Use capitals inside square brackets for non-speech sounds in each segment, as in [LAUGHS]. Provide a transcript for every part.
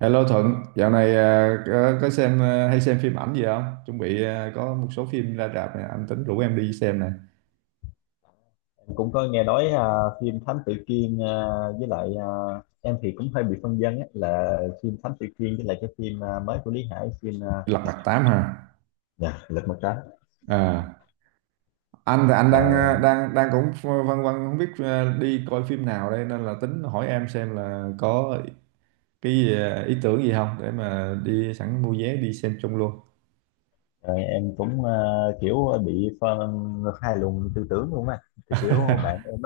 Hello Thuận, dạo này có xem hay xem phim ảnh gì không? Chuẩn bị có một số phim ra rạp này, anh tính rủ em đi xem này. Cũng có nghe nói à, phim Thám Tử Kiên à, với lại à, em thì cũng hơi bị phân vân á, là phim Thám Tử Kiên với lại cái phim à, mới của Lý Hải phim à, Lật Mặt Tám hả? dạ, Lật Mặt Trắng. À, anh Ờ, đang à, đang đang cũng văn văn không biết đi coi phim nào đây, nên là tính hỏi em xem là có cái ý tưởng gì không để mà đi sẵn mua vé đi xem chung luôn. ờ, em cũng à, kiểu bị phân hai luồng tư tưởng luôn á, thì kiểu bạn [LAUGHS] em.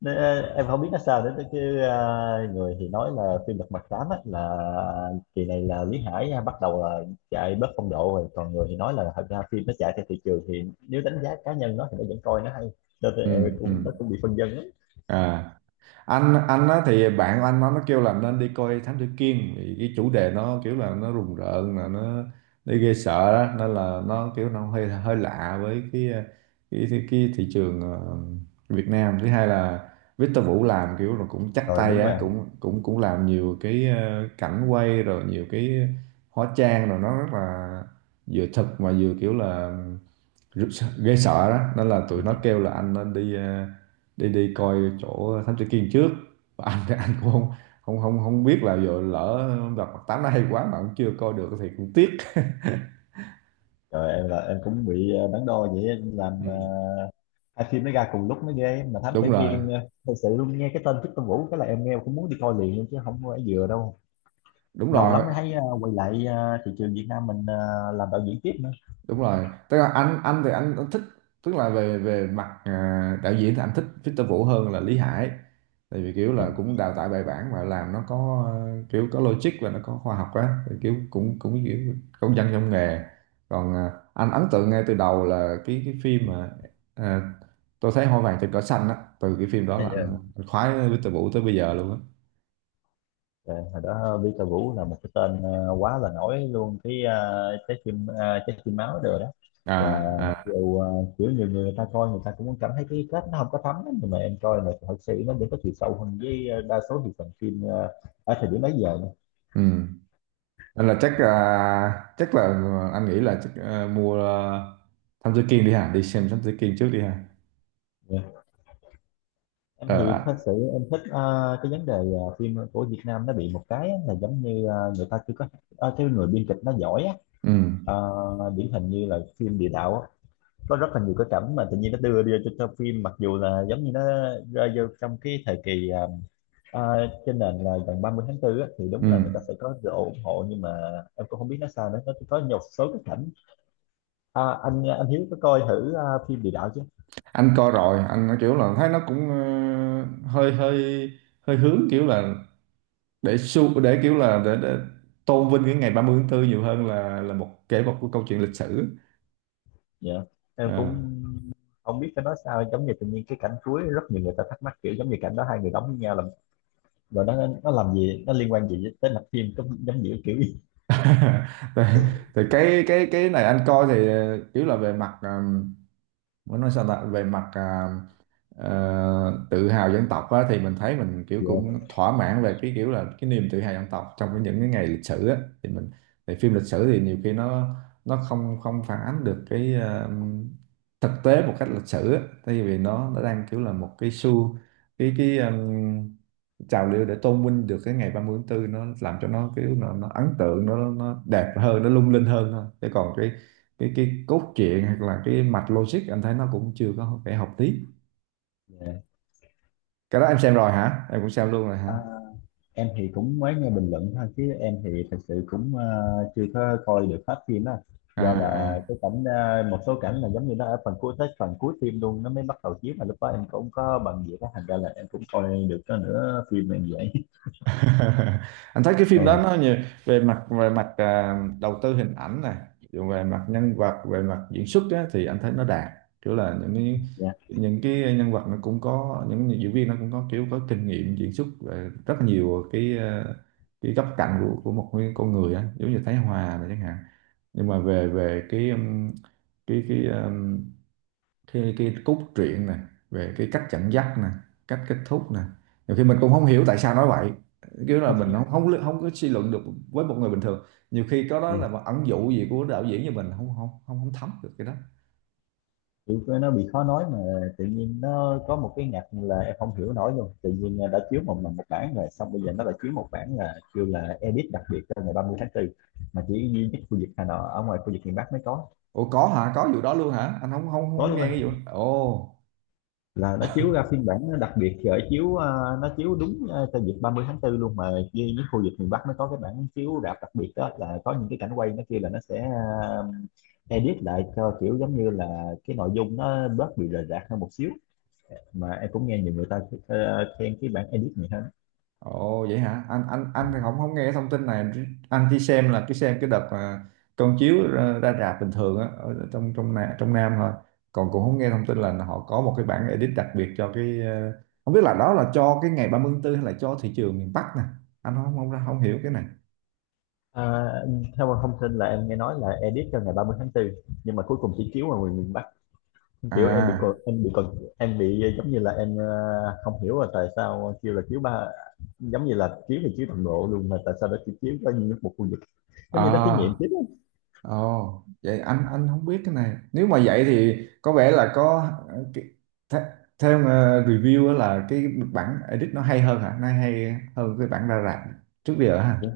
Nên, em không biết nó sao nữa chứ người thì nói là phim Lật Mặt Tám á, là kỳ này là Lý Hải bắt đầu là chạy bớt phong độ rồi, còn người thì nói là thật ra phim nó chạy theo thị trường, thì nếu đánh giá cá nhân nó thì nó vẫn coi nó hay, nên là Ừ, em ừ. cũng nó cũng bị phân vân lắm. À, anh á, thì bạn của anh nó kêu là nên đi coi Thám Tử Kiên vì cái chủ đề nó kiểu là nó rùng rợn, là nó ghê sợ đó, nên là nó kiểu nó hơi hơi lạ với cái thị trường Việt Nam. Thứ hai là Victor Vũ làm kiểu là cũng chắc Rồi tay đúng rồi á, em. cũng cũng cũng làm nhiều cái cảnh quay, rồi nhiều cái hóa trang, rồi nó rất là vừa thực mà vừa kiểu là ghê sợ đó, nên là tụi nó kêu là anh nên đi ờ, đi đi coi chỗ thám tử Kiên trước. Và anh cũng không không không không biết là giờ lỡ gặp mặt tám nó hay quá mà cũng chưa coi được thì cũng tiếc. Rồi em là em cũng bị đắn đo vậy em làm Ừ. hai phim nó ra cùng lúc mới ghê, mà Thám Tử Đúng rồi, Kiên thật sự luôn nghe cái tên Victor Vũ cái là em nghe cũng muốn đi coi liền luôn chứ không có phải vừa đâu. đúng Lâu rồi, lắm mới thấy quay lại thị trường Việt Nam mình làm đạo diễn tiếp. đúng rồi, tức là anh thích, tức là về về mặt đạo diễn thì anh thích Victor Vũ hơn là Lý Hải, tại vì kiểu Dạ. là cũng đào tạo bài bản và làm nó có kiểu có logic và nó có khoa học á, thì kiểu cũng cũng kiểu công dân trong nghề. Còn anh ấn tượng ngay từ đầu là cái phim mà à, tôi Thấy Hoa Vàng Trên Cỏ Xanh á, từ cái phim đó là Bây anh, giờ anh khoái Victor Vũ tới bây giờ luôn á. ờ, hồi đó Peter Vũ là một cái tên quá là nổi luôn, cái trái tim máu rồi đó À, là, mặc à, dù kiểu nhiều người ta coi người ta cũng cảm thấy cái kết nó không có thấm lắm, nhưng mà em coi là thật sự nó vẫn có chiều sâu hơn với đa số thị phần phim ở thời điểm bấy giờ nè. ừ. Nên là chắc chắc là anh nghĩ là chắc mua Thám Tử Kiên đi ha, đi xem Thám Tử Kiên trước đi ha. Dạ. Em Ờ. thì thật À, sự em thích cái vấn đề phim của Việt Nam nó bị một cái á, là giống như người ta chưa có cái người biên kịch nó giỏi á. ừ, Ờ, điển hình như là phim địa đạo á, có rất là nhiều cái cảnh mà tự nhiên nó đưa đưa cho, phim mặc dù là giống như nó rơi vô trong cái thời kỳ à, trên nền là gần 30 tháng 4 á, thì đúng ừ. là người ta sẽ có sự ủng hộ, nhưng mà em cũng không biết nó sao nữa, nó có một số cái cảnh à, anh Hiếu có coi thử à, phim địa đạo chứ. Anh coi rồi, anh nói kiểu là thấy nó cũng hơi hơi hơi hướng kiểu là để su để kiểu là để tôn vinh cái ngày 30/4 nhiều hơn là kể một cái câu chuyện lịch sử. Dạ em à. cũng không biết phải nói sao, giống như tự nhiên cái cảnh cuối rất nhiều người ta thắc mắc, kiểu giống như cảnh đó hai người đóng với nhau làm rồi nó làm gì, nó liên quan gì tới mạch phim, cũng giống như kiểu gì. thì, thì, [LAUGHS] cái này anh coi thì kiểu là về mặt muốn nói sao ta, về mặt ờ, tự hào dân tộc á, thì mình thấy mình kiểu cũng Dạ thỏa mãn về cái kiểu là cái niềm tự hào dân tộc trong cái những cái ngày lịch sử á, thì mình, thì phim lịch sử thì nhiều khi nó không không phản ánh được cái thực tế một cách lịch sử á, tại vì nó đang kiểu là một cái xu, cái trào lưu để tôn vinh được cái ngày 30/4, nó làm cho nó kiểu nó ấn tượng, nó đẹp hơn, nó lung linh hơn thôi. Chứ còn cái cốt truyện hoặc là cái mạch logic anh thấy nó cũng chưa có phải học tí. dạ. Cái đó em xem rồi hả? Em cũng xem luôn rồi hả? Em thì cũng mới nghe bình luận thôi, chứ em thì thật sự cũng chưa có coi được hết phim á, À, do là à. cái cảnh một số cảnh là giống như nó ở phần cuối, tới phần cuối phim luôn nó mới bắt đầu chiếu, mà lúc đó em cũng có bận việc á, thành ra là em cũng coi được có nửa phim này vậy. [LAUGHS] Anh thấy cái [LAUGHS] phim đó Ừ. nó nhiều về mặt, về mặt đầu tư hình ảnh này, rồi về mặt nhân vật, về mặt diễn xuất á, thì anh thấy nó đạt. Kiểu là những cái Dạ. những cái nhân vật, nó cũng có những diễn viên nó cũng có kiểu có kinh nghiệm diễn xuất về rất nhiều cái cái góc cạnh của một cái con người á, giống như Thái Hòa này chẳng hạn. Nhưng mà về về cái cái cái cái cốt truyện nè, về cái cách dẫn dắt nè, cách kết thúc nè, nhiều khi mình cũng không hiểu tại sao nói vậy, kiểu là nó, mình không không không có suy luận được với một người bình thường, nhiều khi có đó là một ẩn dụ gì của đạo diễn như mình không không không không thấm được cái đó. kiểu nó bị khó nói mà, tự nhiên nó có một cái ngặt là em không hiểu nổi luôn. Tự nhiên đã chiếu một lần một bản rồi, xong bây giờ nó lại chiếu một bản là kêu là edit đặc biệt cho ngày 30 tháng 4, mà chỉ duy nhất khu vực Hà Nội, ở ngoài khu vực miền Bắc mới có. Ủa, có hả, có vụ đó luôn hả? Anh không không Tối không nghe luôn cái vụ ồ. là nó chiếu ra phiên bản nó đặc biệt rồi chiếu à, nó chiếu đúng à, cho dịp 30 tháng 4 luôn, mà với những khu vực miền Bắc nó có cái bản chiếu rạp đặc biệt đó, là có những cái cảnh quay nó kia là nó sẽ à, edit lại cho kiểu giống như là cái nội dung nó bớt bị rời rạc hơn một xíu, mà em cũng nghe nhiều người ta khen cái bản edit này hơn. Ồ, vậy hả? Anh thì không không nghe thông tin này. Anh chỉ xem là cái, xem cái đợt mà con chiếu ra rạp bình thường á, ở trong trong Nam thôi. Còn cũng không nghe thông tin là họ có một cái bản edit đặc biệt cho cái không biết là đó là cho cái ngày 30 tháng 4 hay là cho thị trường miền Bắc nè. Anh không không không hiểu cái này. À, theo thông tin là em nghe nói là edit cho ngày 30 tháng 4, nhưng mà cuối cùng chỉ chiếu ở miền Bắc. Kiểu em bị còn À, em bị còn em bị giống như là em không hiểu là tại sao kêu là chiếu ba, giống như là chiếu thì chiếu toàn bộ luôn, mà tại sao nó chỉ chiếu có như một khu vực, giống như nó thí nghiệm à. chiếu Ồ, vậy anh không biết cái này. Nếu mà vậy thì có vẻ là có ờ, cái- th theo review á là cái bản edit nó hay hơn hả? Nó hay hơn cái bản ra rạp trước giờ hả? á.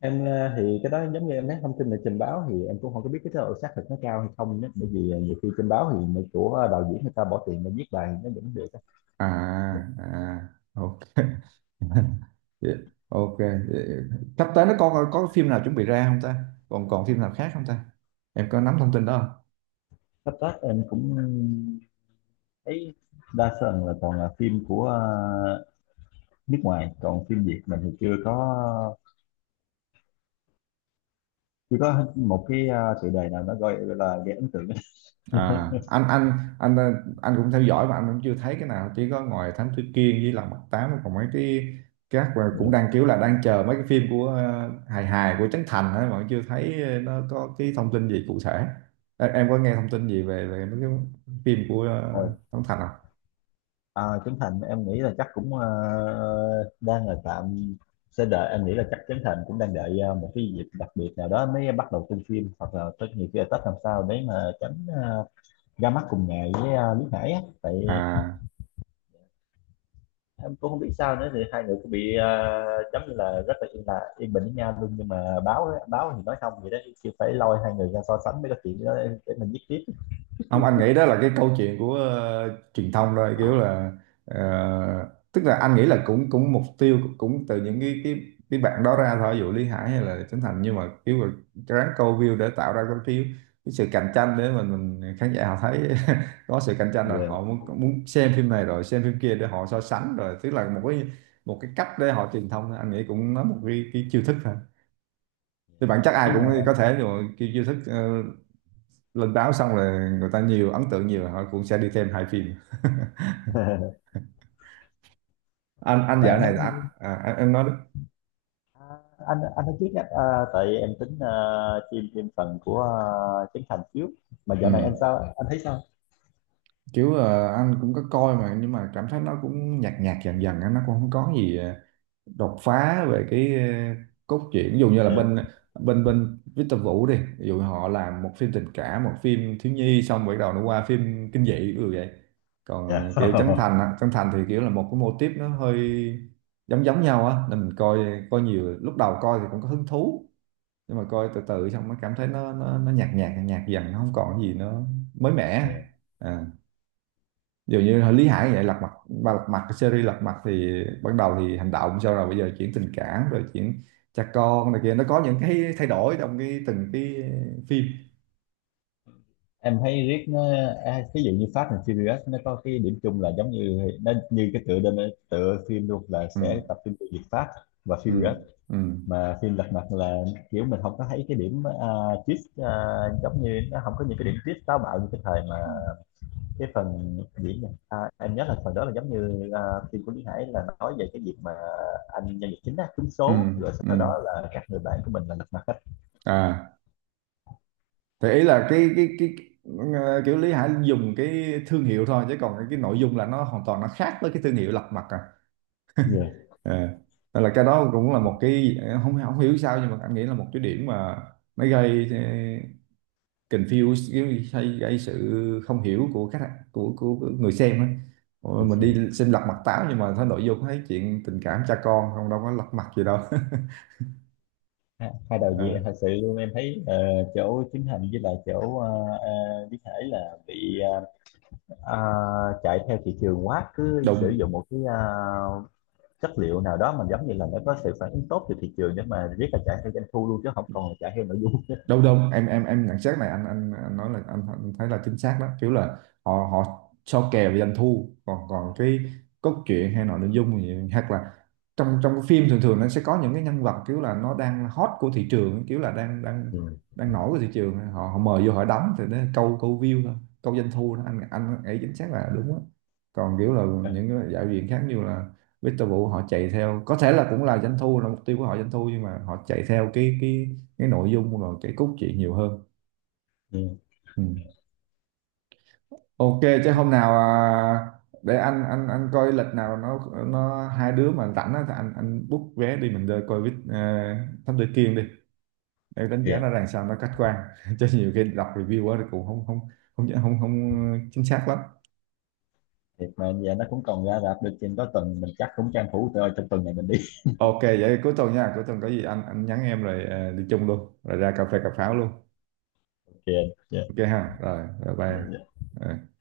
Em thì cái đó giống như em nói, thông tin là trình báo thì em cũng không có biết cái độ xác thực nó cao hay không đó. Bởi vì nhiều khi trình báo thì người của đạo diễn người ta bỏ tiền để viết bài nó vẫn được á. À, à, ok. [LAUGHS] Vậy- ok, vậy sắp tới nó có phim nào chuẩn bị ra không ta? Còn còn phim nào khác không ta? Em có nắm thông tin đó? Sắp tới em cũng thấy đa phần là toàn là phim của nước ngoài, còn phim Việt mình thì chưa có, chỉ có một cái à, chủ đề nào nó gọi là gây ấn tượng. [LAUGHS] À, anh anh anh ờ, anh cũng theo dõi mà anh cũng chưa thấy cái nào, chỉ có ngoài Thám Tử Kiên với Lòng Mặt Tám, còn mấy cái các, và cũng Yeah. đang kiểu là đang chờ mấy cái phim của hài hài của Trấn Thành ấy, mà chưa thấy nó có cái thông tin gì cụ thể. Em có nghe thông tin gì về về mấy cái phim của Rồi. Trấn Thành không? À, Trấn Thành em nghĩ là chắc cũng à, đang là tạm sẽ đợi. Em nghĩ là chắc Trấn Thành cũng đang đợi à, một cái dịp đặc biệt nào đó mới bắt đầu tung phim, hoặc là tất nhiều khi là Tết, làm sao để mà tránh à, ra mắt cùng ngày với à, Lý Hải á. Tại À. em cũng không biết sao nữa, thì hai người cũng bị à, giống như là rất là yên bình với nhau luôn, nhưng mà báo á- báo thì nói không vậy đó, chứ phải lôi hai người ra so sánh mới có chuyện đó, để mình viết tiếp. Không, anh nghĩ đó là cái câu chuyện của truyền thông thôi, kiểu là ờ, tức là anh nghĩ là cũng cũng mục tiêu cũng từ những cái bạn đó ra thôi, ví dụ Lý Hải hay là Trấn Thành, nhưng mà kiểu là ráng câu view để tạo ra cái phiếu, cái sự cạnh tranh để mà mình, khán giả họ thấy [LAUGHS] có sự cạnh tranh rồi Yeah. họ muốn muốn xem phim này rồi xem phim kia để họ so sánh, rồi tức là một cái cách để họ truyền thông thôi. Anh nghĩ cũng nó một cái chiêu thức thôi, thì bản chất ai Nhưng cũng mà có thể, rồi cái chiêu thức lên báo xong là người ta nhiều ấn tượng nhiều, họ cũng sẽ đi thêm hai phim. [LAUGHS] [LAUGHS] Anh mà dạo này em. là anh em nói đó. À, anh nói trước nhé à, tại em tính chim thêm phần của Trấn Thành trước. Mà Ừ. dạo này anh sao, anh thấy sao? Kiểu anh cũng có coi mà nhưng mà cảm thấy nó cũng nhạt nhạt dần dần á, nó cũng không có gì đột phá về cái cốt truyện, ví dụ như là Yeah. bên bên bên Victor Vũ đi, ví dụ họ làm một phim tình cảm, một phim thiếu nhi, xong rồi bắt đầu nó qua phim kinh dị ví dụ vậy. Còn Yeah. Kiểu Trấn [LAUGHS] Thành á, Trấn Thành thì kiểu là một cái mô típ nó hơi giống giống nhau á, nên mình coi, coi nhiều, lúc đầu coi thì cũng có hứng thú, nhưng mà coi từ từ xong mới cảm thấy nó nhạt nhạt nhạt dần, nó không còn gì nó mới mẻ. Yeah. à Dường như hồi Lý Hải vậy, lật mặt ba, lật mặt, cái series lật mặt thì ban đầu thì hành động, sau rồi bây giờ chuyển tình cảm, rồi chuyển cha con này kia, nó có những cái thay đổi trong cái từng cái phim. Em thấy riết nó à, ví dụ như Fast and Furious nó có cái điểm chung là giống như nó như cái tựa đơn, tựa phim luôn là Ừ, sẽ tập trung vào việc Fast và ừ, Furious. ừ, Mà phim Lật Mặt là kiểu mình không có thấy cái điểm twist giống như nó không có những cái điểm twist táo bạo như cái thời mà cái phần diễn này, à, em nhớ là phần đó là giống như à, phim của Lý Hải là nói về cái việc mà anh nhân vật chính á trúng ừ, số, rồi ừ. sau đó là các người bạn của mình là lật mặt hết. À. Thì ý là kiểu Lý Hải dùng cái thương hiệu thôi, chứ còn cái nội dung là nó hoàn toàn nó khác với cái thương hiệu lật mặt à. Dạ. à, nên là cái đó cũng là một cái, không không hiểu sao nhưng mà anh nghĩ là một cái điểm mà nó gây confuse, gây, gây gây sự không hiểu của khách, của người xem á. Ôi, mình Yeah. đi xem lật mặt táo nhưng mà thấy nội dung, thấy chuyện tình cảm cha con, không đâu có lật mặt gì đâu. Ha- hai [LAUGHS] đạo diễn à, à, thật sự luôn em thấy chỗ chính hành với lại chỗ ờ, Lý Hải là bị ờ, chạy theo thị trường quá, cứ sử đùng. dụng một cái chất liệu nào đó mà giống như là nó có sự phản ứng tốt từ thị trường, để mà riết là chạy theo doanh thu luôn chứ không còn là chạy theo nội dung. Đâu đâu, em nhận xét này anh nói là anh thấy là chính xác đó, kiểu là họ họ so kè về doanh thu, còn còn cái cốt truyện hay nội nội dung gì, hoặc là trong trong cái phim thường thường nó sẽ có những cái nhân vật kiểu là nó đang hot của thị trường, kiểu là đang đang Ừ. đang nổi của thị trường, họ mời vô họ đóng thì nó câu câu view thôi, câu doanh thu đó. Anh ấy chính xác là đúng á. Còn kiểu là những cái đạo diễn khác như là Victor Vũ, họ chạy theo có thể là cũng là doanh thu là mục tiêu của họ, doanh thu, nhưng mà họ chạy theo cái nội dung và cái cốt truyện nhiều hơn. Ừ. Ừ. Ok, chứ hôm nào để anh coi lịch nào nó hai đứa mà rảnh á, thì anh book vé đi mình đi coi với Thám Tử Kiên đi, để đánh Thì giá nó rằng sao nó khách quan. [LAUGHS] Chứ nhiều khi đọc review quá thì cũng không không không không không chính xác lắm. thì mà giờ nó cũng còn ra rạp được trên có tuần, mình chắc cũng tranh thủ rồi, trong tuần này mình đi. Ok, vậy cuối tuần nha, cuối tuần có gì anh nhắn em, rồi đi chung luôn, rồi ra cà phê cà pháo luôn. [LAUGHS] Kìa. Dạ Ok ha, rồi rồi bye. dạ dạ. Ờ.